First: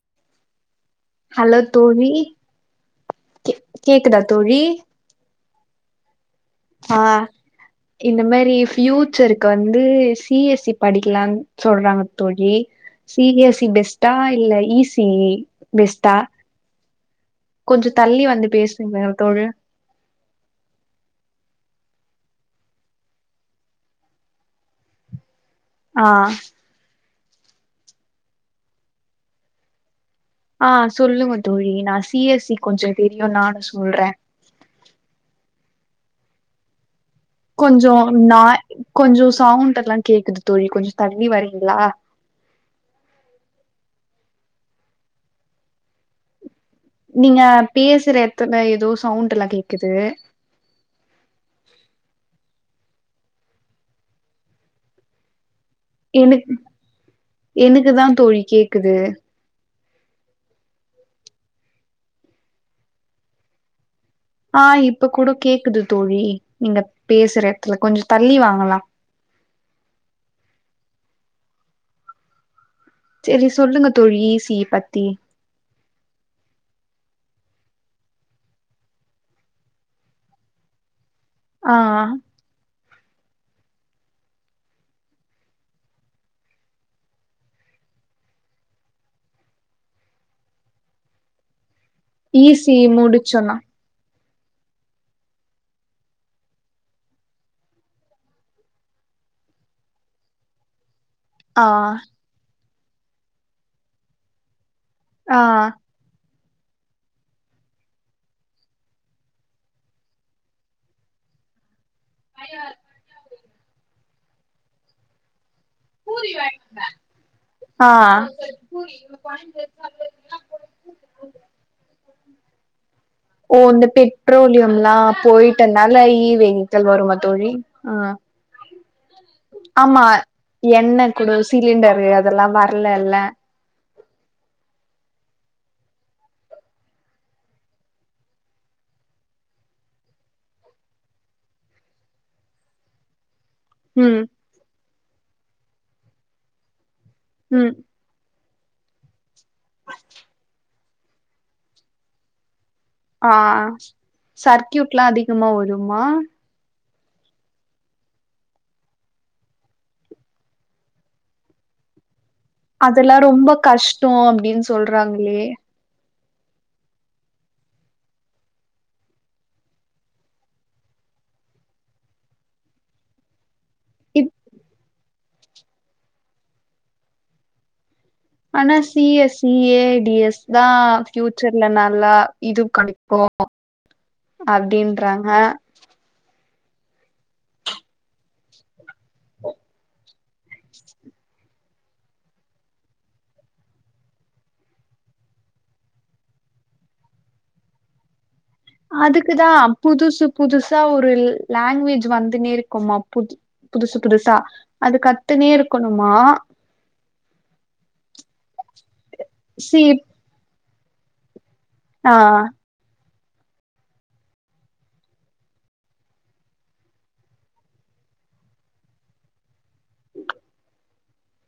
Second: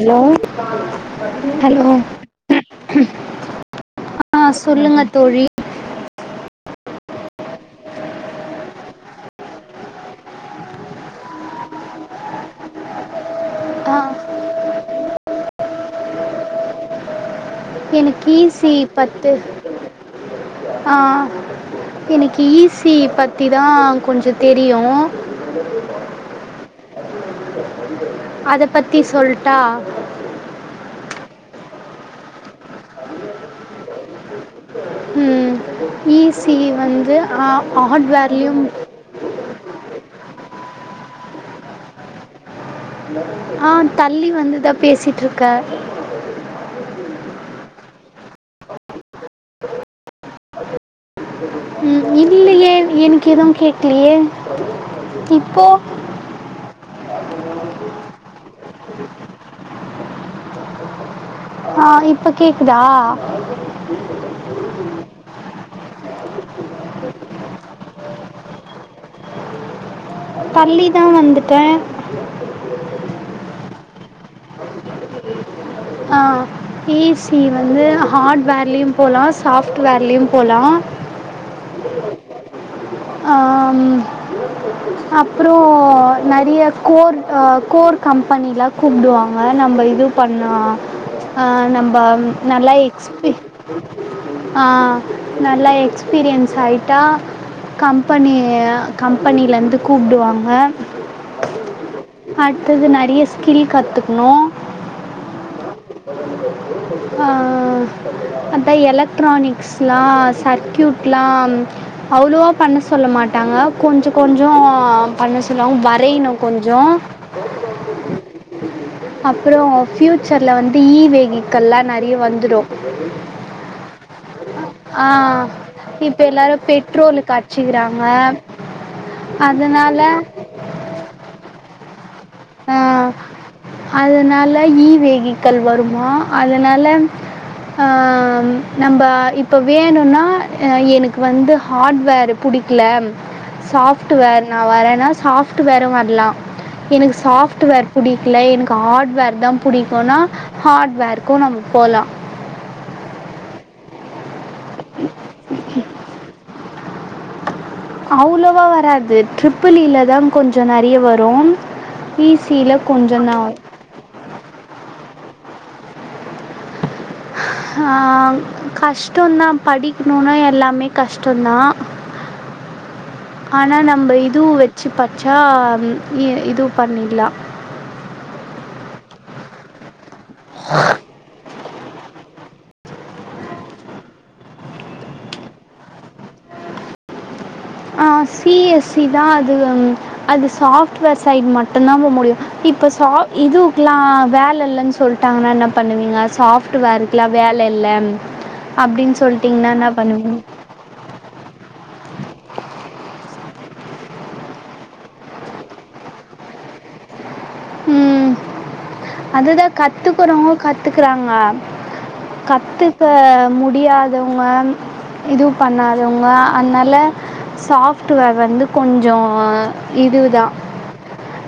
Hello? Hello கே கேக்குதா ஆ தோழி சொல்லுங்க தோழி. ஆ. இந்த மாரி ஃபியூச்சருக்கு வந்து சி எஸ் இ படிக்கலான் சொல்றாங்க தோழி. சி எஸ் இ ஆ பெஸ்டா இல்ல இ சி இ பெஸ்டா? எனுக்கு இ சி இ பத்து ஆ. எனுக்கு இ சி இ பத்திதா கொஞ்சோ தெரியு. ஆ. அத பத்தி சொல்ட்டா? ஆ சொல்லுங்க தோழி நா சி எஸ் இ கொஞ்சோ தெரியு, நானு சொல்றே. ம் இ சி இ வந்து ஆ கொஞ்சோ ஹாட் நா வேர்லியும் கொஞ்சோ சவுண்டெல்லா கேக்குது தோழி கொஞ்சொ தள்ளி வரிங்ளா? ஆ தள்ளி வந்து தா பேசிட்ருக்க. நீங்க பேசுற எட்த்துல எதோ சவுண்டெல்லா கேக்குது. ம் இல்லியே எனக்கு எதும் கேக்லியே இப்போ? எனுக் எனுக்கு தா தோழி கேக்குது. ஆ இப்ப கேக்குதா? ஆ இப்ப கூட கேக்குது தோழி நீங்க பேசுற எட்த்துல கொஞ்சோ தள்ளி வாங்களே. தள்ளி தா வந்துட்டே. செரி சொல்லுங்க தோழி ஸ் ஆ. இ சி இ வந்து ஹாட் வேர்லியும் போலா சாஃப்ட் வேர்லியும் போலா. ஆ ஆஹ. ஆ ம். அப்புறோ நெறிய கோர் ஆ கோர் கம்பெனிலா கூப்டுவாங்க நம்ப இது பண்ணா. ஆ நம்ப ம் ஈ சி நல்லா இ எக்ஸ்பி முடிச்சோனா ஆ நல்லா எக்ஸ்பீரியன்ஸ் ஆயிட்டா. கம்பெனி, கம்பெனிலருந்து கூப்டுவாங்க. ஆ அடுத்தது நெறைய ஸ்கில் கத்துக்கணு ஆ ஆ அதா எலக்ட்ரானிக்ஸ்லா சர்க்யூட்லா அவ்ளவா பண்ண சொல்ல மாட்டாங்க கொஞ்ச கொஞ்சோ பண்ண சொல்வாங் வரைணு கொஞ்சோ ஆ அப்றோ ஃபியூச்சர்ல வந்து ஈ வெகிகல்லா நெறைய வந்துடு ஓ இந்த பெட்ரோலியம்லா போயிட்டனால இப்போ ஈ எல்லாரும் வெயிக்கல் வருமா தோழி ஆ உம். அதனால எண்ணெ கூடோ சிலிண்டரு அதெல்லா வர்லல்ல அதனால ஈ வெகிக்கல் வருமா அதனால ஆ ம் நம்ப இப்ப வேணுன்னா எனக்கு வந்து ஹார்ட்வேரு. புடிக்கல அம் ம் சாப்ட்வேர் நா வரேன்னா சாப்ட்வேரு வர்லா எனக்கு ம் சாப்ட்வேர் புடிக்கல எனக்கு ஹார்ட்வேர் தா புடிக்குன்னா, ஹார்ட்வேர்கு நம்ம போலாம். ஆ சர்க்யூட்லா அதிகமா வருமா? அவ்லோவா வராது ட்ரிபிள் இ லதா கொஞ்சோ நெறைய வரோ அதல்லா ரொம்ப கஷ்டோ அப்டின் சொல்றாங்ளே அ கஷ்டோன்னா படிக்கணுன்னா எல்லாமே கஷ்டோதா ஆனா நம்ப இப் இதுவு வெச்சு பச்சா இ இது பண்ணில்லா ஆனா C S C A D S தா பியூச்சர்ல நல்லா இது கடைக் போ அப்டின்றாங்க ஆ சி எஸ் சி தா அது ம் அது சாஃப்ட்வேர் சைட் மட்டு தா போ முடியு இப்ப சா இதுவுக்லா வேல இல்லன் சொல்டாங்கன்னா என்ன பண்ணுவீங்க சாஃப்ட் வேருக்லா வேல இல்லன் அதுக்குதா புதுசு புதுசா ஒரு லாங்வேஜ் வந்துனே இருக்குமா புது புதுசு புதுசா அது கத்துனே இருக்கணுமா ம் அதுதா சி கத்துக்குறங்கோ கத்துக்குறாங்க ஆ கத்துக்க முடியாதவங்க இது பண்ணாதவங்க அன்னால சாஃப்ட்வேர் வந்து கொஞ்சோ இது தா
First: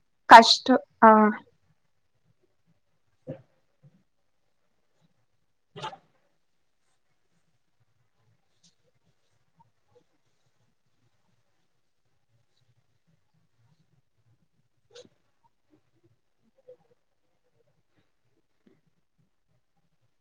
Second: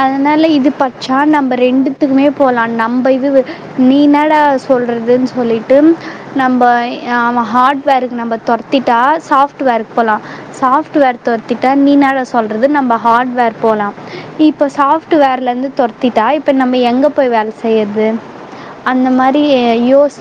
அதுனால இது கஷ்டோ ஆ பச்சா நம்ப ரெண்டுத்துக்குமே போலா நம்ப இது நீனாட சொல்றதுன் சொல்லிட்டு நம்ப அவே ஹாட்வேருக்கு நம்ப தொரத்திட்டா சாஃப்ட்வேருக்கு போலா சாஃப்ட்வேர் தொர்திட்டா நீனாடா சொல்றது நம்ப ஹார்ட்வேர் போலா இ இப்ப சாப்ட்வேர்லந்து தொர்திட்டா இப்ப நம்ப எங்க போய் வேல செய்றது அந்த மாரி யோஸ்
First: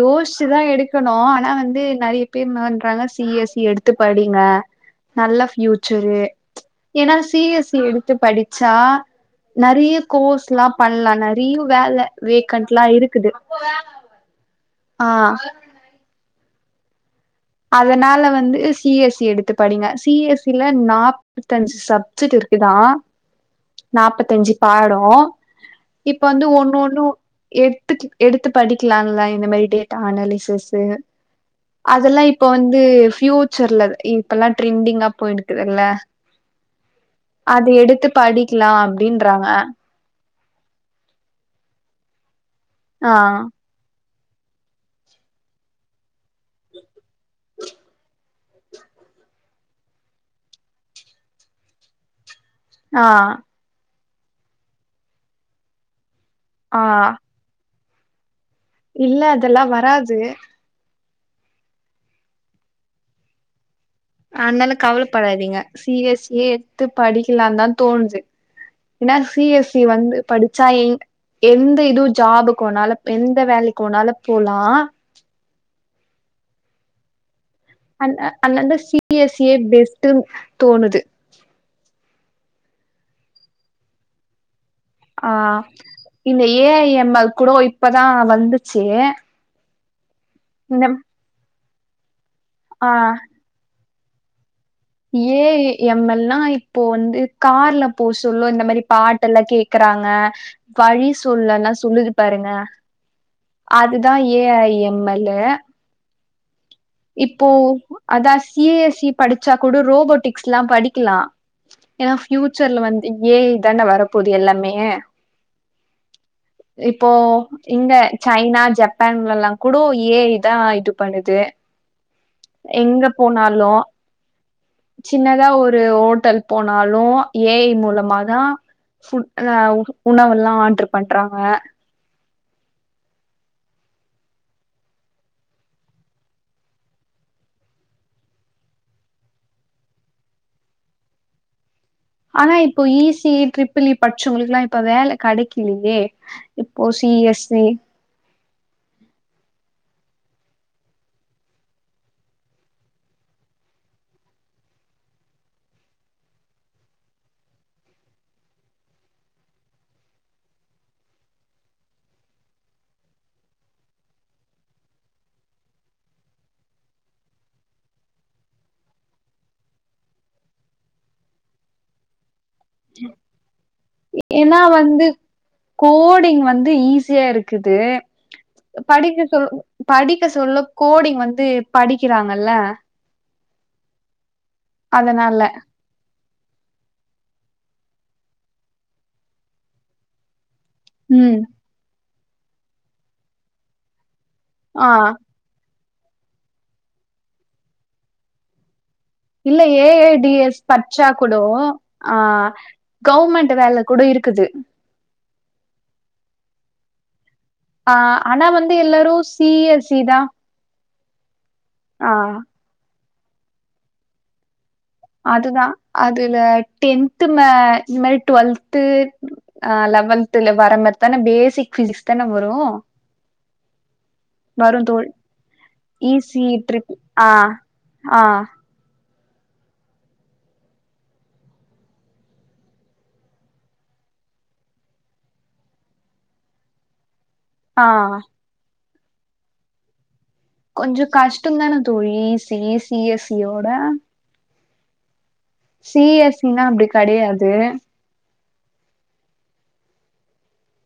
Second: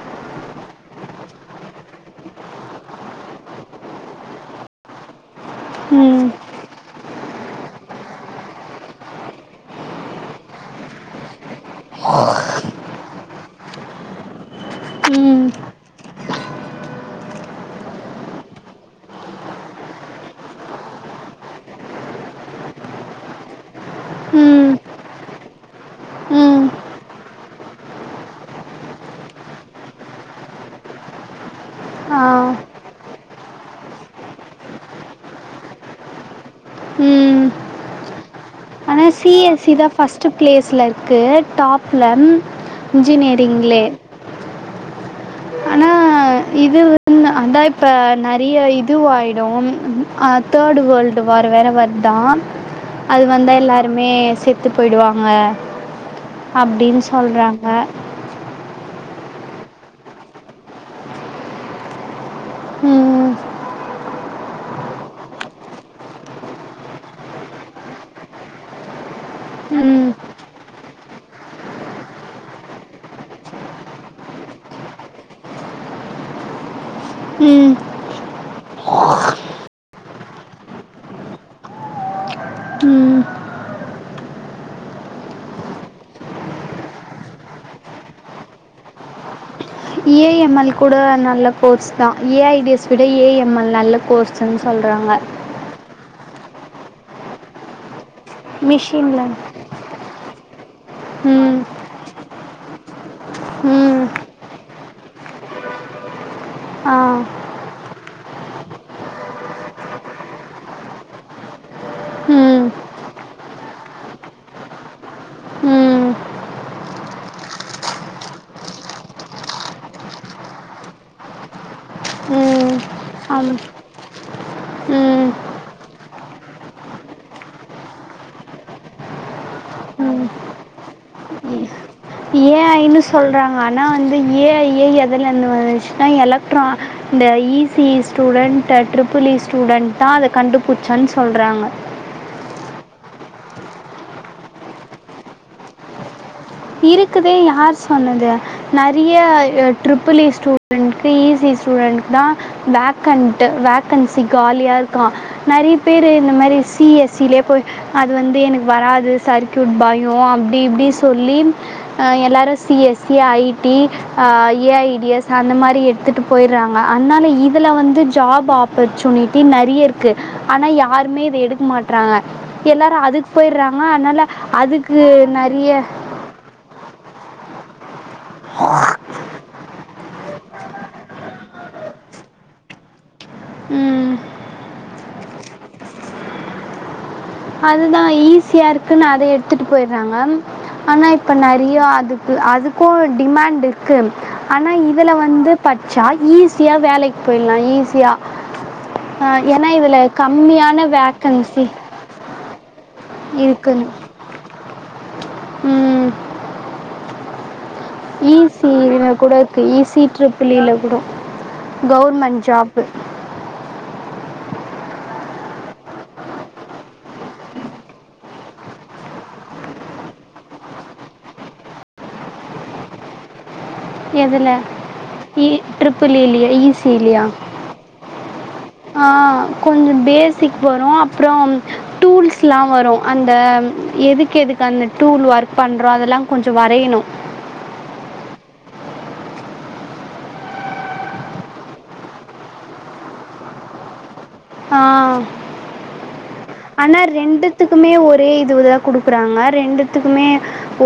யோச்சிதா எடுக்கணு ஆனா வந்து நெறைய பேர் இன்னான்றாங்க சி எஸ் சி எடுத்து படிங்க நல்ல ஃபியூச்சரு ம் ஏனா சி எஸ் சி எடுத்து படிச்சா நறையா கோர்ஸ் லாம் பண்லா நறையா வேல வேக்கண்ட்லா இருக்குது ஆ ம் அதனால வந்து சி எஸ் சி எடுத்து படிங்க சி எஸ் சில நா டன் சப்ஜெக்ட் இருக்குதா நாப்பதஞ்சு ம் பாடோ இப்ப வந்து ம் ஒண்ணொண்ணு எத்து எடுத்து படிக்கலால இந்த மாரி டேட்டா அனாலிசிஸ்சு ஆ அதெல்லா இப் ப்ப வந்து ஃபியூச்சர்ல இப்பலா ட்ரெண்டிங்கா போய்ட்டுருகுல்ல அது எடுத்து படிக்கலா சி அப்டின்றாங்க எஸ் சி தான் ஃபஸ்டு ப்ளேஸ்ல இருக்கு டாப்ல ஆ இன்ஜினியரிங்ல்லே ஆனா இது மட்டுதா அதா இப்ப நரியா இது வாய்டும் ஆ தேடு வேல்டு வார் வேற வர் தான் ஆ அது வந்தா எல்லாருமே செத்து போயிடுவாங்க ஆ அப்டின் சொல்றாங்க அ இல்ல அதெல்லா வராது ம் அனால கவலப்படாதீங்க சி எஸ் ஏ எத்து படிக்கலா தா தோணுது இன்னா சி எஸ் சி வந்து படிச்சா ஏங் எந்த இதுவும் ஜாபுக்குனால எந்த வேலைக்குனாலும் போலா ம் அன் அ அல்லந்து சி பி எஸ் இயே பெஸ்டு தோணுது ம் ஆ இந்த ஏ ஐ எம் எல் கூட இப்பதான் வந்துச்சு எம் எல் இந்த கூட நல்ல கோர்ஸ் தான் ஏ ஐ டி எஸ் ஆ விட ஏ எம் எல் நல்ல கோர்ஸ்ன்னு சொல்றாங்க ஏ எம் எல் னா இப்போ வந்து கார்ல போ சொல்லு இந்த மேரி பாட்டு மிஷினில் எல்லா கேக்குறாங்க வழி ம் சொல்லல்லாம் சொல்லுது பாருங்க ம் அதுதான் ஏ ஐ எம் எல்லு ஆ இப்போ அதா சி ஏ எஸ் சி படிச்சா கூட ரோபோட்டிக்ஸ்ல்லாம் படிக்கலாம் ஏன்னா ம் ஃபியூச்சர்ல வந்து ஏ ஐ தான வரப்போது எல்லாமே ம் ம் இப்போ இங்க சைனா ஜப்பான்லல்லாம் கூடோ ஏ ஐ தான் இது பண்ணுது எங்க ஆம் போனாலு ம் சின்னதா ஒரு ஹோட்டல் போனாலும் ஏ ஐ மூலமாதான் புட் அ ம் உணவல்லாம் ஆர்டர் பண்றாங்க ஏ ஐ னு சொல்றாங்க ஆனா வந்து ஏ ஐ எ எதல இருந்து வந்துச்சுன்னா எலக்ட்ரான் இந்த E C student triple E student தான் அத கண்டுபிடிச்சன்னு சொல்றாங்க ஆனா இப்போ ஈசி ட்ரிப்பிள் ஈ படிச்வங்களுக்குல்லாம் இப்ப வேல கிடைக்கலையே இருக்குதே யார் சொன்னது நறையா ட்ரிபிள் இ ஸ்டூடெண்ட்கு ஈ சி ஸ்டூடெண்ட்கு தான் வேக்கண்ட் வேக்கன்சி காலியா இருக்கா நறையா பேரு இந்த மேரி சி எஸ் சிலயே போய் அது வந்து எனக்கு வராது சர்க்கியூட் பயோ அப்டி இப்டி சொல்லி அ எல்லாரு C S C I T அ ஏ ஐ டிஸ் அந்த மாரி எட்த்துட்டு போயர்றாங்க அன்னால இதல வந்து ஜாப் ஆப் ப்பர்ச்சுனிட்டி நெறைய இருக்கு ஆனா யாருமே இத எடுக்க மாட்றாங்க எல்லாரு அதுக் போயிர்றாங்க அன்னால அதுக்கு நெறைய்ய போடிங் வந்து ஈஸ் சியா இருக்குது படிக்க சொல் படிக்க சொல்ல கோடிங் வந்து படிக்கிறாங்கல்ல ம் அதனால அதுதா ஈஸியா இருக்குனு அத எட்த்துட்டு போயர்றாங்க ஆனா இப்ப ம் நெ றையா அதுக்கு அதுக்கு டிமேண்ட்ருக்கு ஆனா ஆ இதல வந்துப் பட்ச்சா ஈஸியா வேலைக் போயில்லா ஈஸியா அ இல்ல எனா ஏ இதல ஐ டி எஸ் கம்மியான பட்ச்சா கூடோ வேக்கன்சி ஆ கவுர்மெண்ட்டு வேல கூட இருக்குது ம் ஆ ஆனா ஈஸி வந்து இவிங்க எல்லாரு கூட சி இருக்கு எஸ் சி ஈசி தா ட்ரிப்பிள் ஈ ல கூடோ ஆ கவுர்மெண்ட் ஜாபு அதுதா அதுல டென்த்து மே இந்த மேரி டுவெல்த்து அ லெவன்த்துல வர மேரித்தானே பேசிக் பிசிக்ஸ் தானே வரு எதல வரு தோழி இ ட்ரிப்புள் ஈ ஈஸி லியா ஈ ஸி ட்ரிப் லியா ஆ ஆ ஆ கொஞ்சம் பேசிக் வரு அப்றம் டூல்ஸ்லா வரு அந்தம் எதுக்கெதுக்கு அந்த டூல் ஒர்க் பண்றோ அதெலாங் கொஞ்ச வரையணு ஆ கொஞ்ச கஷ்டந்தானே தோழி E C E C S சியோட ஆ எஸ் சி னா அப்டி ஆனா கெடையாது ரெண்டுத்துக்குமே ஒ ஒரே இதுவுதா குடுக்கறாங்க ரெண்டுத்துக்குமே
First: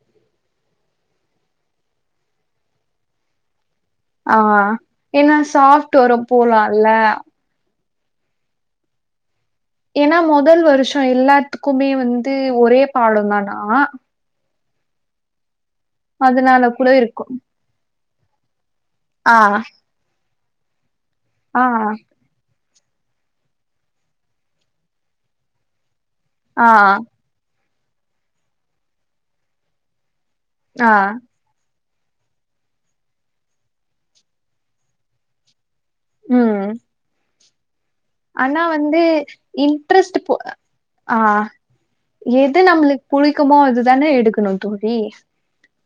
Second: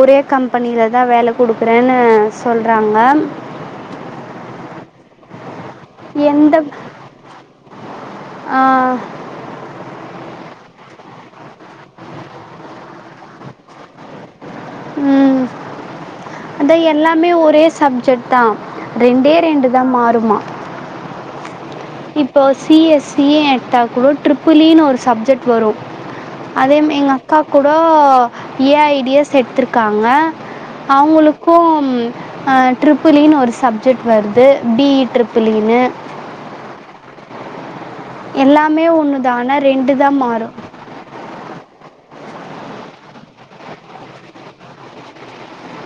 ஒரே கம்பெனிலதா வேல குடுக்கறேனு சொல்றாங்க ஆ எனா சாப்ட்டுவொற போலால்ல ஆ ஏனா மொதல் வருஷ எல்லாத்துக்குமே வந்து ஒரே பாடந்தானா ம் அதனால அதா கூட இருக்கு எல்லாமே ஒரே சப்ஜெக்ட்தா ரெண்டே ஆ ரெண்டுதா மாறுமா ஆ இப்போ சி எஸ் சி எட்த்தா கூடோ ட்ரிப்புள் ஈ னு ஒரு சப்ஜெக்ட் வரு ஆ அதேம் எங்கக்கா கூடோ ஏ ஐ டி எஸ் எட்த்துருக்காங்க ஆ அவுங்குளுக் கும் அ ட்ரிப்புள் ஈ னு ஒரு சப்ஜெக்ட் வருது பி இ ட்ரிப்புள் ஈ னு ம் அண்ணா எல்லாமே வந்து ஒன்று தான் ஆனால் ரெண்டு இன்ட்ரெஸ்ட்ப் தான் போ மாறும் ஆ எது நம்ளுக் புளிக்குமோ அதுதானே எடுக்கணுந் தோழி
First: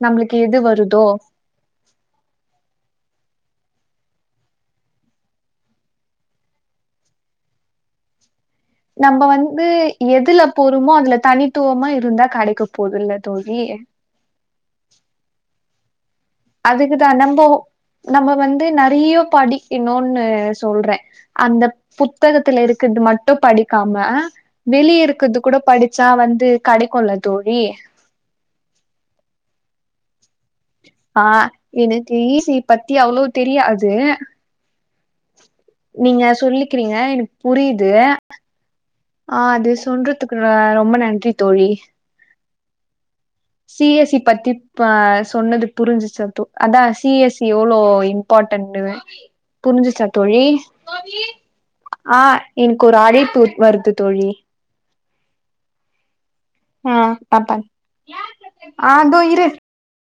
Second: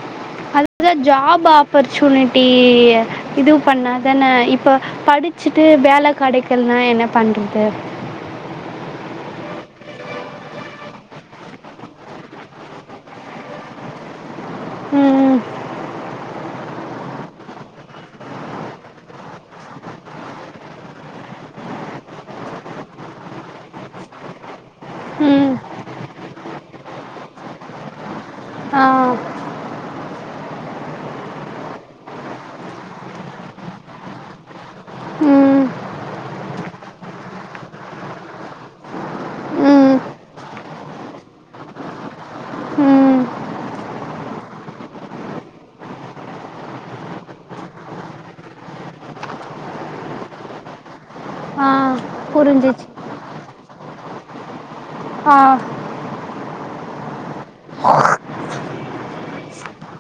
நம்ளுக்கு இது வ த ஜாப் ஆப்பர்ச்சுனிட்டிய இதுவு பண்ணாதான இப்ப படிச்சுட்டு வேல கெடைக்கல்னா என்னப் பண்றது நம்ப வந்து எதுல பொறுமோ அதுல தனித்துவமா இருந்தா கடைக்கப் போதுல்ல தோழி ம் ம் அதுக்குதா நம்ப நம்ம வந்து நெறைய படிக்கணுன்னு சொ ல்றே அந்த புத்தகத்துல இருக்றது மட்டு படிக்காம வெளிய இருக்கது ம் கூட படிச்சா வந்து கெடைக்குல்ல தோழி ஆ ஆ எனக்கு ஈ ஸி ஈ பத்தி அவ்ளோ தெரியாது ம் நீங்க சொல்லிக்கிறீங்க எனக்கு புரியுது ஆ அது ம் சொல்றதுக்கு ர ரொம்ப நன்றி தோழி ம் சி எஸ் சி பத்தி இப்ப சொன்னது புரிஞ்சுச்சா தோ அதா சி எஸ் சி எவ்ளோ இம் பார்ட்டண்ட்டுன்னு புரிஞ்சுச்சா தோழி ஆ புரிஞ்சிச்சு எனக்கு ஒரு அழைப்பு வருது தோழி ஆ ஆ பாத்தாரு